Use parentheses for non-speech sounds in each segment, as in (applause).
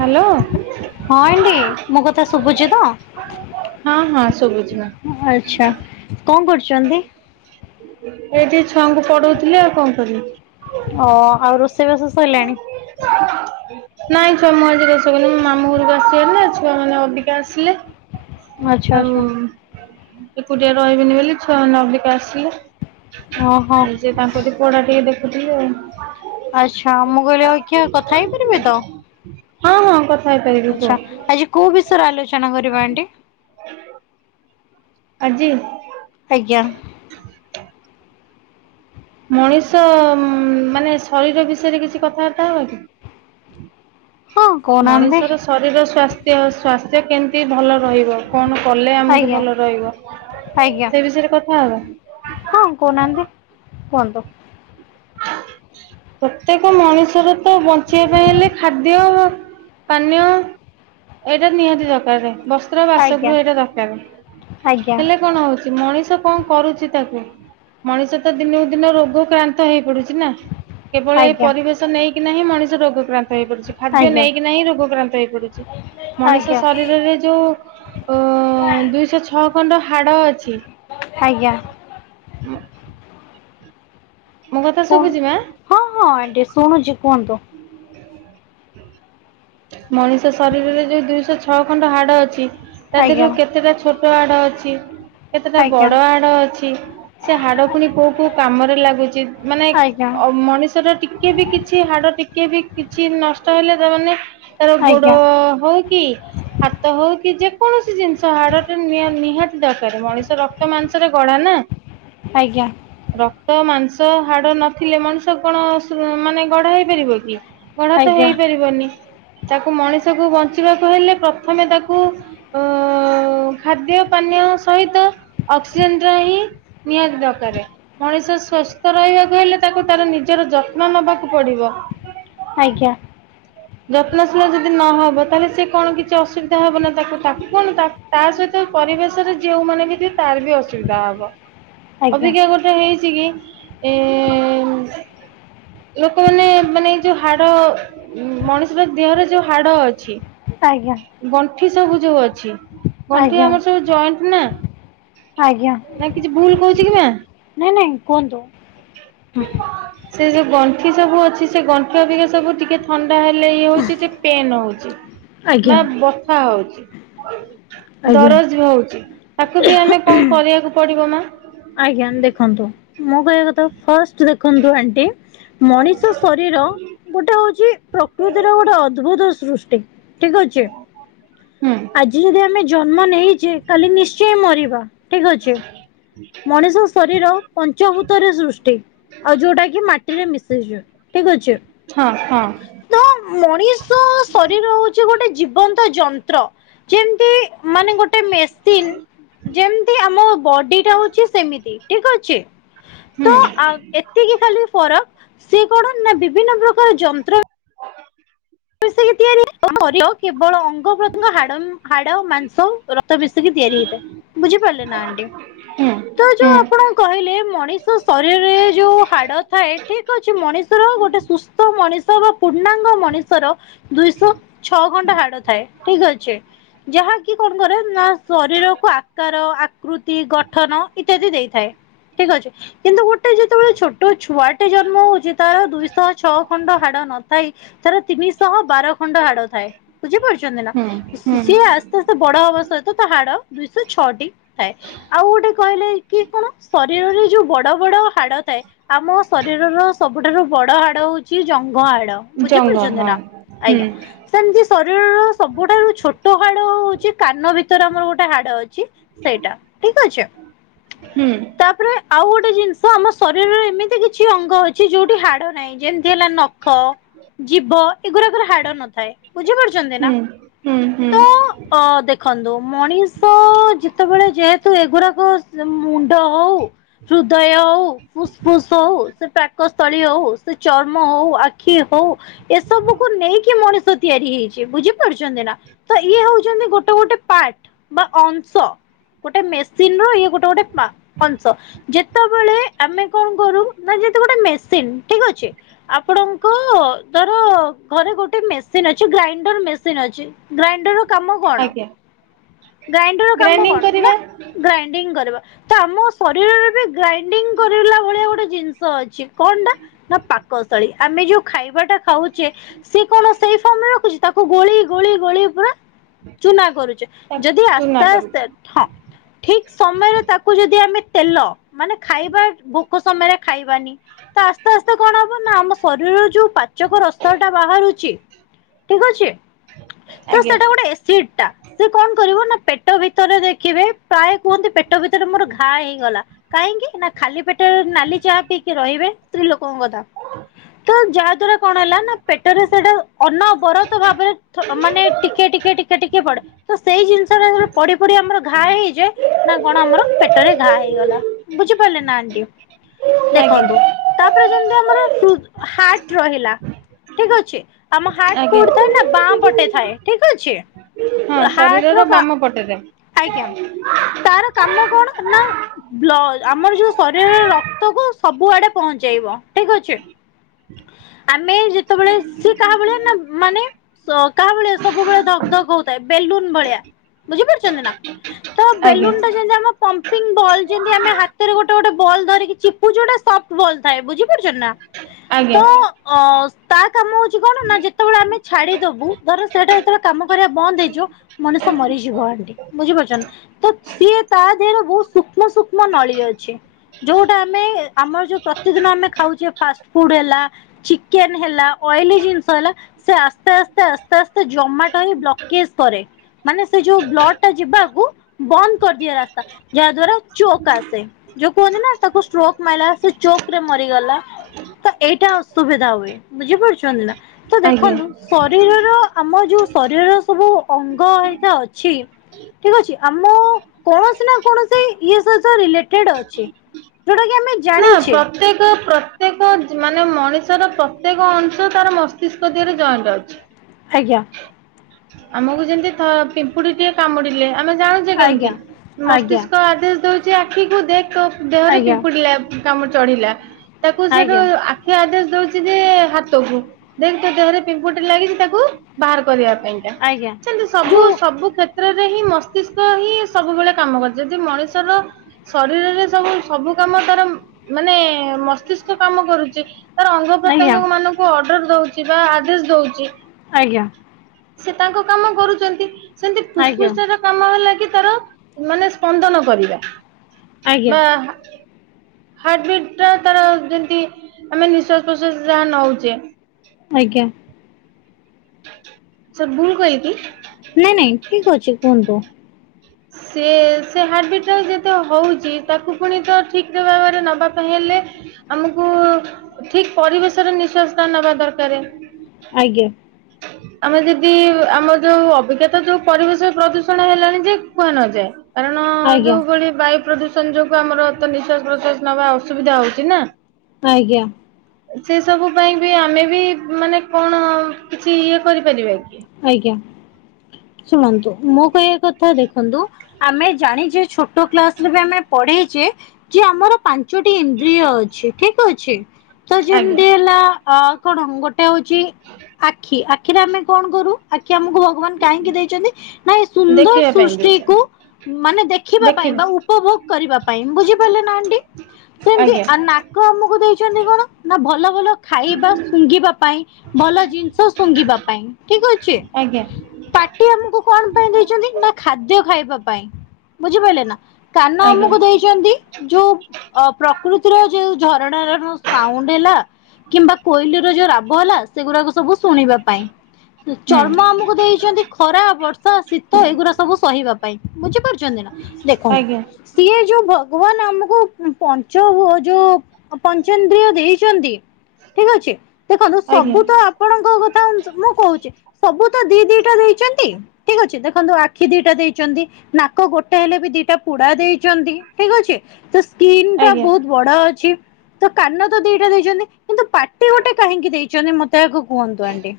Hello. ହଁ ଏଣ୍ଡି ମୋ କଥା ଶୁଭୁଛି ତ? ହଁ ହଁ ସୁବୁଛି ମା। ଆଚ୍ଛା କଣ କରୁଛନ୍ତି? ଏଇଠି ଛୁଆଙ୍କୁ ପଢଉଥିଲି ଆଉ କଣ କରିବି। ଓ ଆଉ ରୋଷେଇବାସ ସଇ ଲାଣି? (unintelligible) ନାଇଁ ଛୁଆ ମୁଁ ଆଜି ରୋଷେଇ କଲିନି ମୁଁ ମାମୁଁ ଘରକୁ ଆସିଲେ ଛୁଆ ମାନେ ଅବିକା ଆସିଲେ। ଆଚ୍ଛା ଆଉ ଆଚ୍ଛା ଏକୁଟିଆ ରହିବିନି ବୋଲି ଛୁଆ ମାନଙ୍କ (unintelligible) ଆସିଲେ। ଓହୋ। ଆଉ ସେ ତାଙ୍କ (unintelligible) ପଢା ଟିକେ ଦେଖୁିଥିଲି ଆଉ। ଆଚ୍ଛା ମୁଁ କହିଲି ଆଉ କିଏ କଥା ହେଇପାରିବେ ତ? ହଁ ହଁ କଥ ଆଛା ଆଜି କୋଉ ବିଷୟରେ ଆଲୋଚନା କରିବା ଆଣ୍ଟି? ଆଜି? ଆଜ୍ଞା। ମଣିଷ ମାନେ ଶରୀର ବିଷୟରେ କିଛି କଥାବାର୍ତ୍ତା ହବା କି? ହଁ କହୁନାହାନ୍ତି। ମଣିଷର ଶରୀର ସ୍ୱାସ୍ଥ୍ୟ। ସ୍ୱାସ୍ଥ୍ୟ କେମତି ଭଲ ରହିବ? କଣ କଲେ ଆମକୁ ଆଜ୍ଞା ଭଲ ରହିବ। ଆଜ୍ଞା ସେ ବିଷୟରେ କଥା ହବା? ହଁ କହୁନାହାନ୍ତି କୁହନ୍ତୁ। ପ୍ରତ୍ୟେକ ମଣିଷର ତ ବଞ୍ଚିବା ପାଇଁ ହେଲେ ଖାଦ୍ୟ ଦ୍ଯ ପାନୀୟ ଏଇଟା ନିହାତି ଦରକାର ରେ ବା ସ୍ତ୍ର ଆଜ୍ଞା ବାସଗୃହ ଏଇଟା ଦରକାର ଆଜ୍ଞା ହେଲେ କଣ ହଉଛି ମଣିଷ କଣ କରୁଛି ତାକୁ ମଣିଷ ତ ଦିନକୁ ଦିନ ରୋଗ କ୍ଳାନ୍ତ ହେଇ ପଡୁଛି ନା। କେବଳ ଏ ଆଜ୍ଞା ପରିବେଶ ନେଇକି ନାହିଁ ମଣିଷ ରୋଗକ୍ରାନ୍ତ ହେଇପଡୁଛି ଖାଦ୍ୟ ଆଜ୍ଞା ନେଇକି ନାହିଁ ରୋଗକ୍ରାନ୍ତ ହେଇପଡୁଛି ମଣିଷ ଆଜ୍ଞା ଶରୀରରେ ଯୋଉ ଓ ଦୁଇଶହ ଛଅ ଖଣ୍ଡ ହାଡ଼ ଅଛି। ଆଜ୍ଞା ହଁ। ମୋ କଥା କୁହ ଶୁଭୁଛି ମା? ହଁ ହଁ ଆଣ୍ଟି ଶୁଣୁଛି କୁହନ୍ତୁ। (unintelligible) ମଣିଷ ଶରୀରରେ ଯୋଉ ଦୁଇଶହ ଛଅ ଖଣ୍ଡ ହାଡ ଅଛି ତା ଆଜ୍ଞା ଦେହରୁ କେତେଟା ଛୋଟ ହାଡ ଅଛି କେତେଟା ଆଜ୍ଞା ବଡ ହାଡ ଅଛି। ସେ ହାଡ ପୁଣି କୋଉ କୋଉ କାମରେ ଲାଗୁଛି ମାନେ ଆଜ୍ଞା। ମଣିଷର ଟିକେ ଟିକେ ବି କିଛି ହାଡ ଟିକେ ବି କିଛି ନଷ୍ଟ ହେଲେ ତାମାନେ ତାର ଗୋଡ ଆଜ୍ଞା ହଉ କି ହାତ ହଉ କି ଯେକୌଣସି ଜିନିଷ ହାଡ଼ଟ ନିହାତି ଦରକାର ମଣିଷ ରକ୍ତ ମାଂସରେ ଗଡା ନା। (unintelligible) ଆଜ୍ଞା। ରକ୍ତ ମାଂସ ହାଡ ନଥିଲେ ମଣିଷ କଣ ମାନେ ଗଡା ହେଇପାରିବ କି। ଗଢା ତ ଆଜ୍ଞା ହେଇପାରିବନି ତାକୁ ମଣିଷକୁ ବଞ୍ଚିବାକୁ ହେଲେ ପ୍ରଥମେ ତାକୁ ଅ ଖାଦ୍ୟ ପାନୀୟ ସହିତ ଅକ୍ସିଜେନ ର ହିଁ ନିହାତି ଦରକାରେ। ମଣିଷ ସୁସ୍ଥ ରହିବାକୁ ହେଲେ ତାକୁ ତାର ନିଜର ଯତ୍ନ ନବାକୁ ପଡିବ। ଆଜ୍ଞା। ଯତ୍ନଶୀଳ ଯଦି ନହବ ତାହେଲେ ସେ କଣ କିଛି ଅସୁବିଧା ହବ ନା ତାକୁ କଣ ତାକୁ କଣ ତା ସହିତ ପରିବେଶରେ ଯଉ ମାନ ବି ଥିବେ ତାର ବି ଅସୁବିଧା ହବ। ଆଜ୍ଞା ଅଭିକା ଗୋଟେ ହେଇଚିକି ଏ ଲୋକମାନେ ମାନେ ଏଇ ଯୋଉ ହାଡ଼ ମଣିଷଟା ଦେହରେ ଯୋଉ ହାଡ଼ ଅଛି ଆଜ୍ଞା। ଗଣ୍ଠି ସବୁ ଯୋଉ ଅଛି ଗଣ୍ଠି ଆଜ୍ଞା ଆମର ସବୁ ଜଏଣ୍ଟନା ଆଜ୍ଞା। କିଛି ଭୁଲ କହୁଚିକି ମା? ନାଇଁ ନାଇଁ କୁହନ୍ତୁ। ସେଯୋଉ ଗଣ୍ଠି ସବୁ ଅଛି ସେ ଗଣ୍ଠିଅଧିକା ସବୁ ଟିକେ ଥଣ୍ଡା ହେଲେ ଇଏ ହଉଚି ଟିକେ ପେନ୍ ହଉଚି ଆଜ୍ଞା ବା ବ ଥା ହଉଚି ଆଜ୍ଞା ଦରଜ ହଉଚି ତାକୁବି ଆମେ କଣ କରିବାକୁ ପଡ଼ିବ ମା? ଆଜ୍ଞା ଦେଖନ୍ତୁ ମୁଁ କହିବା କଥା ଫାଷ୍ଟ ଦେଖନ୍ତୁ ଆଣ୍ଟି। ମଣିଷ ଶରୀର ଗୋଟେ ହଉଚି ପ୍ରକୃତିର ଗୋଟେ ଅଦ୍ଭୁତ ସୃଷ୍ଟି ଠିକ୍ ଅଛି ହୁଁ ଆଜି ଯଦି ଆମେ ଜନ୍ମ ନେଇ କାଲି ନିଶ୍ଚୟ ମରିବା ଠିକ୍ ଅଛି ମଣିଷ ଶରୀର ପଞ୍ଚଭୂତରେ ସୃଷ୍ଟି ଆଉ ଯୋଉଟାକି ମାଟିରେ ମିଶିଯାଏ ଠିକ୍ ଅଛି ହଁ ହଁ। ତ ମଣିଷ ଶରୀର ହଉଚି ଗୋଟେ ଜୀବନ୍ତ ଯନ୍ତ୍ର ଯେମିତି ମାନେ ଗୋଟେ ମେସିନ୍ ଯେମିତି ଆମ ବଡିଟା ହଉ ଚି ସେମିତି ଠିକ୍ ଅଛି ହୁଁ ତଏତିକି ଖାଲି ଫରକ୍ ସେ କଣ ନାବିଭିନ୍ନ ପ୍ରକାର ଯନ୍ତ୍ର (inaudible) ମିସିକି ତିଆରି ହୁଏ କେବଳ ଅଙ୍ଗତଙ୍ଗ ହାଡ଼ ହାଡ଼ ମାଂସ ରକ୍ତ ମିସିକି ତିଆରି ହେଇଥାଏ ବୁଝିପାରିଲେନା ଆଣ୍ଟି। ହୁଁ ତ ଯୋଉ ହୁଁ ଆପଣ କହିଲେ ମଣିଷ ଶରୀରରେ ଯୋଉ ହାଡ଼ ଥାଏ ଠିକ୍ ଅଛି ମଣିଷର ଗୋଟେ ସୁସ୍ଥ ମଣିଷ ବା ପୂର୍ଣ୍ଣାଙ୍ଗ ମଣିଷର ଦୁଇଶହ ଛଅ ଘଣ୍ଟା ହାଡ଼ ଥାଏ ଠିକ୍ ଅଛି ଯାହାକି କଣ କରେନା ଶରୀରକୁ ଆକାର ଆକୃତି ଗଠନ ଇତ୍ୟାଦି ଦେଇଥାଏ। ଠିକ୍ ଅଛି କିନ୍ତୁ ଗୋଟେ ଯେତେବେଳେ ଛୋଟ ଛୁଆଟେ ଜନ୍ମ ହଉଚି ତାର ଦୁଇ ଶହ ଛଅ ଖଣ୍ଡ ହାଡ଼ ନଥାଇ ତାର ତିନିଶହ ବାର ଖଣ୍ଡ ହାଡ଼ ଥାଏ ବୁଝିପାରୁଚନ୍ତି ନା। ହୁଁ ସିଏ ହୁଁ ଆସ୍ତେ ଆସ୍ତେ ବଡ଼ ହବା ସହିତ ତାହାଡ଼ ଦୁଇଶହ ଛଅଟି ଥାଏ ଆଉ ଗୋଟେ କହିଲେକି କଣ ଶରୀରରେ ଯୋଉ ବଡ଼ ବଡ଼ ହାଡ ଥାଏ ଆମ ଶରୀରର ସବୁଠାରୁ ବଡ଼ ହାଡ଼ ହଉଚି ଜଙ୍ଘ ହାଡ଼ ବୁଝି ଜଙ୍ଘ ହଁ ପାରୁଚନ୍ତିନା ହୁଁ ଆଜ୍ଞା। ସେମିତି ଶରୀରର ସବୁଠାରୁ ଛୋଟ ହାଡ଼ ହଉଚି କାନ ଭିତରେ ଆମର ଗୋଟେ ହାଡ଼ ଅଛି। ସେଇଟା ଠିକ୍ ଅଛି। ହୁଁ। ତାପରେ ଆଉ ଗୋଟେ ଜିନିଷ ଆମ ଶରୀରରେ ଏମିତି କିଛି ଅଙ୍ଗ ଅ ଛି ଯୋଉଠି ହାଡ଼ ନାହିଁ ଯେମିତି ହେଲା ନଖ ଜୀଭ ଏଗୁଡ଼ାକରେ ହାଡ଼ ନଥାଏ ବୁଝି ପାରୁଚନ୍ତିନା ହୁଁ ହୁଁ ହୁଁ ତ ଅଁ ଦେଖନ୍ତୁ ମଣିଷ ଯେତେବେଳେ ଯେହେତୁ ଏଗୁରାକ ସେ ମୁଣ୍ଡ ହଉ ହୃଦୟ ହଉ ଫୁସ୍ ଫୁସ୍ ହଉ ସେ ପାକ ସ୍ଥଳୀ ହଉ ସେ ଚର୍ମ ହଉ ଆଖି ହଉ ଏସବୁକୁୁ ନେଇକି ମଣିଷ ତିଆରି ହେଇ ବୁଝିପାରୁଚନ୍ତିନା ତ ଇଏ ହଉଚନ୍ତି ଗୋଟେ ଗୋଟେ ପାର୍ଟ ବା ଅଂଶ। ଗୋଟେ ମେସିନ ର ଇଏ ଗୋଟେ ଗୋଟେ ଅଂସ। ଯେତେବେଳେ ଆମେ କଣ କରୁ ନା ଯେତୁ ଗୋଟେ ମେସିନ ଠିକ ଅଛି ଆପଣଙ୍କ ତୋର ଘରେ ଗୋଟେ ମେସିନ ଅଛି ଗ୍ରାଇଣ୍ଡର ମେସିନ ଅଛି ଗ୍ରାଇଣ୍ଡର କାମ କଣ ଆଜ୍ଞା ଗ୍ରାଇଣ୍ଡର କାମ ଗ୍ରାଇଣ୍ଡିଙ୍ଗ କଣ ନା କରିବା ଗା ଇଣ୍ଡିଂ କରିବା ତ ଆମ ଶରୀରରେ ବି ଗ୍ରାଇଣ୍ଡିଙ୍ଗ କରିଲା ଭଳିଆ ଗୋଟେ ଜିନିଷ ଅଛି କଣଟା ନା ପାକସ୍ତଳୀ ଆମେ ଯୋଉ ଖାଇବାଟା ଖାଉଛେ ସିଏ କଣ ସେଇ ଫର୍ମରେ ରଖୁଛି ତାକୁ ଗୋଳି ଗୋଳି ଗୋଳି ପୁରା ଚୁନା କରୁଛେ ଯଦି ତାକୁ ଚୁନା ଆସ୍ତେ କରୁଛୁ ଆସ୍ତେ ହଁ ଠିକ ସମୟରେ ତାକୁ ଯଦି ଆମେ ତେଲ ମାନେ ଖାଇବା ଭୋକ ସମୟରେ ଖାଇବାନି ତ ଆସ୍ତେ ଆସ୍ତେ କଣ ହବ ନା ଆମ ଶରୀରର ଯୋଉ ପାଚକ ଟା ବାହାରୁଛି ଠିକ ଅଛି ତ ଆଜ୍ଞା ସେଟା ଗୋଟେ ଏସିଡ ଟା। ସେ କଣ କରିବ ନା ପେଟ ଭିତରେ ଦେଖିବେ ପ୍ରାୟ କୁହନ୍ତି ପେଟ ଭିତରେ ମୋର ଘା ହେଇଗଲା। କାହିଁକି ନା ଖାଲି ପେଟରେ ନାଲି ଚାହା ପିଇକି ରହିବେ। ସ୍ତ୍ରୀ ଲୋକଙ୍କ କଥା ତ ଯାହା ଦ୍ଵାରା କଣ ହେଲା ନା ପେଟରେ ସେଇଟା ଅନବରତ ଭାବରେ ମାନେ ଟିକେ ଟିକେ ଟିକେ ଟିକେ ପଡେ। ତ ସେଇ ଜିନିଷଟା ପଡି ପଡି ଆମର ଘା ହେଇଯାଏ ନା କଣ ଆମର ପେଟରେ ଘା ହେଇଗଲା ବୁଝିପାରିଲେ ନା ଆଣ୍ଟି? ଆଜ୍ଞା ଦେଖନ୍ତୁ ତାପରେ ଯେମିତି ଆମର ହାର୍ଟ ରହିଲା ଠିକ ଅଛି ଆମ ହାଟ ଆଜ୍ଞା କୋଉଠି ଥାଏ ନା ବାଁ ପଟେ ଥାଏ ଠିକ ଅଛି। ହଁ ହାର୍ଟ ର ଶରୀରର କା ବାମ ପଟେରେ। ଆଜ୍ଞା ତାର କାମ କଣ ନା ବ୍ଲ ଆମର ଯୋଉ ଶରୀରର ରକ୍ତ କୁ ସବୁ ଆଡେ ପହଞ୍ଚେଇବ ଠିକ ଅଛି। ଆମେ ଯେତେବେଳେ ସି କାହା ଭଳିଆ ନା ମାନେ ସ କାହା ଭଳିଆ ସବୁବେଳେ ଧକ ଧକ୍ ହଉଥାଏ ବେଲୁନ ଭଳିଆ ବୁଝି ପାରୁଛନ୍ତି ନା? ତ ଆଜ୍ଞା ବେଲୁନ ଟା ଯେମିତି ଆମ ପମ୍ପିଙ୍ଗ ବଲ ଯେମତି ଆମେ ହାତରେ ଗୋଟେ ଗୋଟେ ବଲ ଧରିକି ଚିପୁଚୁ ସେଟା ବଲ ଥାଏ ବୁଝିପାରୁଛ ନା? ତ ଆଜ୍ଞା। ଅ ତା କାମ ହଉଛି କଣ ନା ଯେତେବେଳେ ଆମେ ଛାଡିଦବୁ ଧର ସେଇଟା ଯେତେବେଳେ କାମ କରିବା ବନ୍ଦ ହେଇଯିବ ମଣିଷ ମରିଯିବ ଆଣ୍ଟି। ବୁଝିପାରୁଛ ନା ତ ସିଏ ତା ଦେହରେ ବହୁତ ସୂକ୍ଷ୍ମ ସୂକ୍ଷ୍ମ ନଳୀ ଅଛି। ଯୋଉଟା ଆମେ ଆମର ଯୋଉ ପ୍ରତିଦିନ ଆମେ ଖାଉଛେ ଫାଷ୍ଟ ଫୁଡ ହେ ଲା ଚିକେନ ହେଲା ଅଏଲି ଜିନିଷ ହେଲା ସେ ଆସ୍ତେ ଆସ୍ତେ ଆସ୍ତେ ଆସ୍ତେ ଜମାଟ ହେଇ ବ୍ଲକେଜ କରେ। ମାନେ ସେ ଯୋଉ ବ୍ଲଡ ଟା ଯିବାକୁ ବନ୍ଦ କରିଦିଏ ରାସ୍ତା ଯାହା ଦ୍ଵାରା ଚୋକ୍ ଆସେ। ଯୋଉ କୁହନ୍ତି ନା ତାକୁ ଷ୍ଟ୍ରୋକ ମାରିଲା ସେ ଚୋକ୍ ରେ ମରିଗଲା। ତ ଏଇଟା ଅସୁବିଧା ହୁଏ ବୁଝିପାରୁଛନ୍ତି ନା ତ ଆଜ୍ଞା ଦେଖନ୍ତୁ ଶ ରୀରର ଆମ ଯୋଉ ଶରୀରର ସବୁ ଅଙ୍ଗ ଭରୀକା ଅଛି ଠିକ ଅଛି ଆମ କୌଣସି ନା କୌଣସି ଇଏ ସହିତ ରିଲେଟେଡ ଅଛି। ଯୋଉଟା କି ଆମେ ନା ଜାଣିଛେ ପ୍ର ତ୍ୟେକ ପ୍ରତ୍ୟେକ ମାନେ ମଣିଷର ପ୍ରତ୍ୟେକ ଅଂଶ ତାର ମସ୍ତିଷ୍କ ଦିହରେ ଜଏଣ୍ଟ ଅଛି। ଆଜ୍ଞା। ଆମକୁ ଯେମିତି ପିମ୍ପୁଡି ଟିକେ କାମୁଡିଲେ ଆମେ ଜାଣଛୁ ଆଜ୍ଞା କେମତି, ଆଜ୍ଞା ମସ୍ତିଷ୍କ ଆଦେଶ ଦଉଛି ଆଖିକୁ ଦେଖ ତୋ ଦେହରେ ଆଜ୍ଞା ପିମ୍ପୁଡି ଲା କାମୁଡି ଚଢିଲା। ଆଜ୍ଞା। ସେ ଆଦେଶ ଦଉଛି ଯେ ହାତକୁ। ଦେଖ ତୋ ଦେହରେ ପିମ୍ପୁଟି ଲାଗିଛି ତାକୁ ବାହାର କରିବା ପାଇଁକା, ଆଜ୍ଞା ସେମତି ସବୁ ଯୋଉ ସବୁ କ୍ଷେତ୍ର କ୍ଷେତ୍ରରେ ହିଁ ମସ୍ତିଷ୍କ ହିଁ ସବୁବେଳେ କାମ କରେ, ଯଦି ମଣିଷର ଶରୀରରେ ସବୁ ସବୁ କାମ ତାର ମାନେ ମସ୍ତିଷ୍କ କାମ କରୁଛି। ତାର ଅଙ୍ଗ ଆଜ୍ଞା ପ୍ରତ୍ୟଙ୍ଗ ମାନଙ୍କୁ ଅର୍ଡର ଦଉଛି ବା ଆଦେଶ ଦଉଛି। ଆଜ୍ଞା। ସେ ତାଙ୍କ କାମ କରୁଛନ୍ତି, ସେମିତି ଆଜ୍ଞା ଫୁସଫୁସ ଟାର କାମ ହେଲା କି ତାର ମାନେ ସ୍ପନ୍ଦନ କରିବା, ଆଜ୍ଞା ବା ହାର୍ଟ ବିଟ୍ ଟା ତାର ଯେମିତି ଆମେ ନିଶ୍ୱାସ ପ୍ରଶ୍ୱାସ ଯାହା ନଉଛେ ଆଜ୍ଞା। ସାର୍ ଭୁଲ କହିଲିକି? ନାଇଁ ନାଇଁ ଠିକ ଅଛି କୁହନ୍ତୁ। ସେ ସେ ହେର୍ଟବିଟ ଟାକୁ ଯେତେ ହେଉଛି, ତାକୁ ପୁଣି ତ ଠିକ ଭାବରେ ନେବାକୁ ହେଲେ ଆମକୁ ଠିକ ପରିବେଶରେ ନିଶ୍ଵାସ ଟା ନବା ଦରକାର। ଆଜ୍ଞା। ଆମେ ଯଦି ଆମର ଯୋଉ ଅଭିକାତ ଯୋଉ ପରିବେଶ ପ୍ରଦୂଷଣ ହେଲାଣି ଯେ କୁହାନଯାଏ। କାରଣ ଆଜ୍ଞା ଯୋଉ ଭଳି ବାୟୁ ପ୍ରଦୂଷଣ ଯୋଗୁ ଆମର ତ ନିଶ୍ଵାସ, ପ୍ରଶ୍ଵାସ ନବା ଅସୁବିଧା ହଉଛି ନା। ଆଜ୍ଞା। ସେ ସବୁ ପାଇଁ ବି ଆମେ ବି ମାନେ କଣ କିଛି ଇଏ କରିପାରିବା କି? ଆଜ୍ଞା, ଶୁଣନ୍ତୁ ମୋ କହିବା କଥା ଦେଖନ୍ତୁ, ଆମେ ଜାଣିଛେ ଛୋଟ କ୍ଲାସ ରେ ବି ଆମେ ପଢିଛେ, କି ଆମର ପାଞ୍ଚ ପାଞ୍ଚଟି ଇନ୍ଦ୍ରିୟ ଅଛି। ଠିକ ଅଛି ତ ଆଜ୍ଞା ଯେମିତି ହେଲା ଅ କଣ ଗୋଟେ ଏଇଟା ହଉଛି ଆଖି, ଆଖିରେ ଆମେ କଣ କରୁ ଆଖି ଆମକୁ ଭଗବାନ କାହିଁକି ଦେଇଛନ୍ତି ନା, ଏ ସୁନ୍ଦର ଦେଖିବା ପାଇଁ ସୃଷ୍ଟିକୁ ଦେଇଛନ୍ତି ମାନେ ଦେଖିବା ପାଇଁ ବା, ଉପଭୋଗ କରିବା ପାଇଁ, ବୁଝିପାରିଲେ ନା ଆଣ୍ଟି? ସେମିତି ଆଜ୍ଞା। ନାକ ଆମକୁ ଦେଇଛନ୍ତି କଣ? ନା ଭଲ ଭଲ ଖାଇବା ଶୁଙ୍ଘିବା ପାଇଁ, ଭଲ ଜିନିଷ ଶୁଙ୍ଘିବା ପାଇଁ, ଠିକ ଅଛି ଆଜ୍ଞା। ପାଟି ଆମକୁ କଣ ପାଇଁ ଦେଇଛନ୍ତି ନା ଖାଦ୍ୟ ଖାଇବା ପାଇଁ ବୁଝିପାରିଲେ ନା? କାନ ଆଜ୍ଞା ଆମକୁ ଦେଇଛନ୍ତି ଯୋଉ ଅ ପ୍ରକୃତିର ଯୋଉ ଝରଣାର ସାଉଣ୍ଡ ହେଲା କିମ୍ବା କୋଇଲି ର ଯୋଉ ରାବ ହେଲା ସେଗୁଡାକ ସବୁ ଶୁଣିବା ପାଇଁ। ଚର୍ମ ହୁଁ ଆମକୁ ଦେଇଛନ୍ତି ଖରା ବର୍ଷା ଶୀତ ଏଗୁଡା ସବୁ ସହିବା ପାଇଁ ବୁଝିପାରୁଛନ୍ତି ନା। ଆଜ୍ଞା ଦେଖନ୍ତୁ ସିଏ ଯୋଉ ଭଗବାନ ଆମକୁ ପଞ୍ଚ ହୁଅଯୋଉ ପଞ୍ଚନ୍ଦ୍ରିୟ ଦେଇଛନ୍ତି ଠିକ ଅଛି, ଦେଖନ୍ତୁ ଆଜ୍ଞା। ସବୁ ତ ଆପଣଙ୍କ କଥା ମୁଁ କହୁଛି ସବୁ ତ ଦି ଦିଟା ଦେଇଛନ୍ତି। ଠିକ ଅଛି ଦେଖନ୍ତୁ ଆଖି ଦିଟା ଦେଇଛନ୍ତି। ନାକ ଗୋଟେ ହେଲେ ବି ଦିଟା ପୁଡା ଦେଇଛନ୍ତି। ଠିକ ଅଛି ତ ସ୍କିନ ଟା ଆଜ୍ଞା ବହୁତ ବଡ ଅଛି। ତ କାନ ତ ଦିଟା ଦେଇଛନ୍ତି କିନ୍ତୁ ପାଟି ଗୋଟେ କାହିଁକି ଦେଇଛନ୍ତି ମତେ ଆଗ କୁହନ୍ତୁ ଆଣ୍ଟି?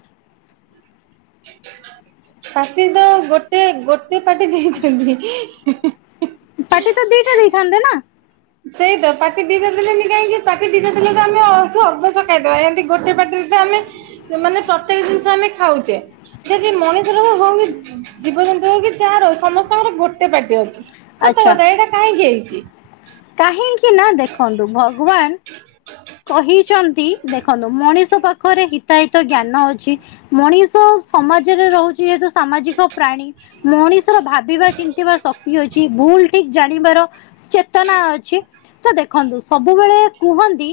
ପାଟି ତ ଗୋଟେ ଗୋଟେ ପାଟି ଦେଇଛନ୍ତି। (unintelligible) ପାଟି ତ ଦିଟା ଦେଇଥାନ୍ତେ ନା? ସେଇ ତ ପାଟି ଦି ଟା ଦେଲେନି କାହିଁକି ପାଟି ଦି ଟା ଦେଲେ ତ ଆମେ ଅବଶ୍ୟ ଖାଇଦବା ଏମତି ଗୋଟେ ପାଟି ଏ ଆମେ ମାନେ ପ୍ରତ୍ୟେକ ଜିନିଷ ଆମେ ଖାଉଛେ। ଯଦି ମଣିଷର ହଉ କି ଜୀବଜନ୍ତୁର ହଉ କି ଯାର ହଉ ସମସ୍ତଙ୍କର ଗୋଟେ ପାଟି ଅଛି। ସତ ଆଚ୍ଛା କଥା ଏଇଟା କାହିଁକି ହେଇଛି? କାହିଁକି ନା ଦେଖନ୍ତୁ ଭଗବାନ କହିଛନ୍ତି ଦେଖନ୍ତୁ ମଣିଷ ପାଖରେ ହିତାହିତ ଜ୍ଞାନ ଅଛି। ମଣିଷ ସମାଜରେ ରହୁଛି ଯେହେତୁ ସାମାଜିକ ପ୍ରାଣୀ। ମଣିଷର ଭାବିବା ଚିନ୍ତିିବା ଶକ୍ତି ଅଛି ଭୁଲ ଠିକ ଜାଣିବାର ଚେତନା ଅଛି ତ ଦେଖନ୍ତୁ ସବୁବେଳେ କୁହନ୍ତି,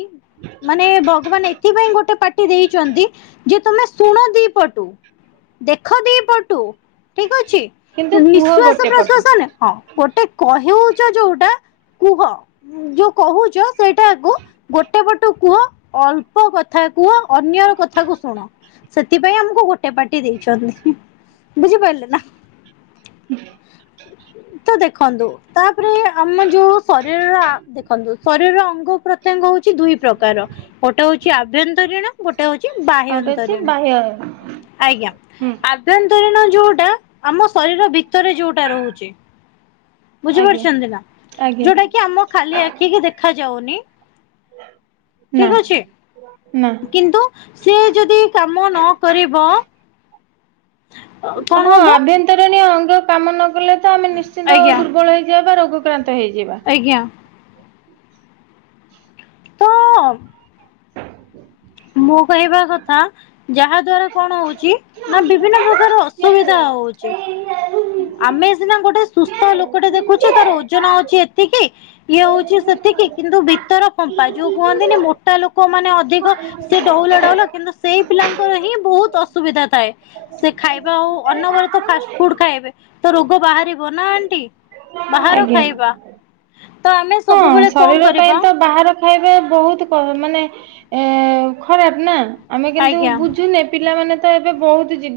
ମାନେ ଭଗବାନ ଏଥିପାଇଁ ଗୋଟେ ପାଟି ଦେଇଛନ୍ତି ଯେ ତମେ ଶୁଣ ଦିପଟୁ। ଦେଖ ଦି ପଟୁ ଠିକ ଅଛି। କିନ୍ତୁ କୁହ ନିଶ୍ୱାସ ଗୋଟେ ପଟୁ ପ୍ରଶ୍ଵାସ ନେ ହଁ ଗୋଟେ କହିଉଛ ଯୋଉଟା କୁହ ଯୋଉ କହୁଛ ସେଇଟାକୁ ଗୋଟେ ପଟୁ କୁହ ଅଳ୍ପ କଥା କୁହ ଅନ୍ୟର କଥାକୁ ଶୁଣ। ସେଥିପାଇଁ ଆମକୁ ଗୋଟେ ଏ ପାଟି ଦେଇଛନ୍ତି ବୁଝିପାରିଲେ ନା। ତ ଦେଖନ୍ତୁ, ତାପରେ ଆମ ଯୋଉ ଶରୀରର ଆ ଦେଖନ୍ତୁ ଶରୀରର ଅଙ୍ଗ ପ୍ରତ୍ୟଙ୍ଗ ହଉଛି, ଦୁଇ ପ୍ରକାର ଗୋଟେ ହଉଛି ଆଭ୍ୟନ୍ତରୀଣ ଗୋଟେ ହଉଛି ଆଉ ଗୋଟେ ଅଛି ବାହ୍ୟନ୍ତରୀଣ। ବାହ୍ୟ ଆଜ୍ଞା ହୁଁ ଆଭ୍ୟନ୍ତରୀଣ ଯୋଉଟା ଆମ ଶରୀର ଭିତରେ ଯୋଉଟା ଯୋଉଟା ରହୁଛି। ବୁଝି ଆଜ୍ଞା। ପାରୁଛନ୍ତି ନା ଆଜ୍ଞା ଯୋଉଟା କି ଆମ ଖାଲି ଆଖି ଠିକ୍ ଦେଖାଯାଉନି। ନା ଠିକ ଅଛି, ନା। କିନ୍ତୁ ସିଏ ଯଦି କାମ ନ କରିବ ହଁ କଣ ହବ ଆଭ୍ୟନ୍ତରୀଣୀ ଅଙ୍ଗ କାମ ନ କଲେ ତ ଆମେ ନିଶ୍ଚିନ୍ତ ଆଜ୍ଞା ଦୁର୍ବଳ ହେଇଯିବା ବା ରୋଗ ଆକ୍ରାନ୍ତ ହେଇଯିବା। ଆଜ୍ଞା। ହଁ। (inaudible) ମୁଁ କହିବା କଥା ଯାହା ଦ୍ଵାରା କଣ ହଉଛି ନା ବିଭିନ୍ନ ପ୍ରକାର ଅସୁବିଧା ହଉଚି। ଆମେ ସିନା ଗୋଟେ ସୁସ୍ଥ ଲୋକ ଗୋଟେ ଦେଖୁଛ ତାର ଓଜନ ଅଛି ଏତିକି ଇଏ ହଉଛି ସେତିକି କିନ୍ତୁ ଭିତର ଫମ୍ପା ଯୋଉ କୁହନ୍ତିନି ମୋଟା ଲୋକ ମାନେ ଅଧିକ ସେ ଡଉଲ ଡାଉଲ କିନ୍ତୁ ସେଇ ପିଲାଙ୍କର ହିଁ ବହୁତ ଅସୁବିଧା ଥାଏ। ସେ ଖାଇବା ହଉ ଅ ଘରେ ତ ଫାଷ୍ଟ ଫୁଡ ଖାଇବେ ତ ରୋଗ ବାହାରିବ ନା ଆଣ୍ଟି। ବାହାର ଆଜ୍ଞା। ଖାଇବା ତ ଆମେ ହଁ ସବୁବେଳେ ଶରୀର କଣ ପାଇଁ କରିବା। ତ ବାହାର ଖାଇବା ବହୁତ ମାନେ ଏ ଖରାପ ନା ଆମେ କିନ୍ତୁ ଆଜ୍ଞା। ବୁଝୁ ନେ ପିଲାମାନେ ତ ଏବେ ବହୁତ ଜିଦ୍ଦି।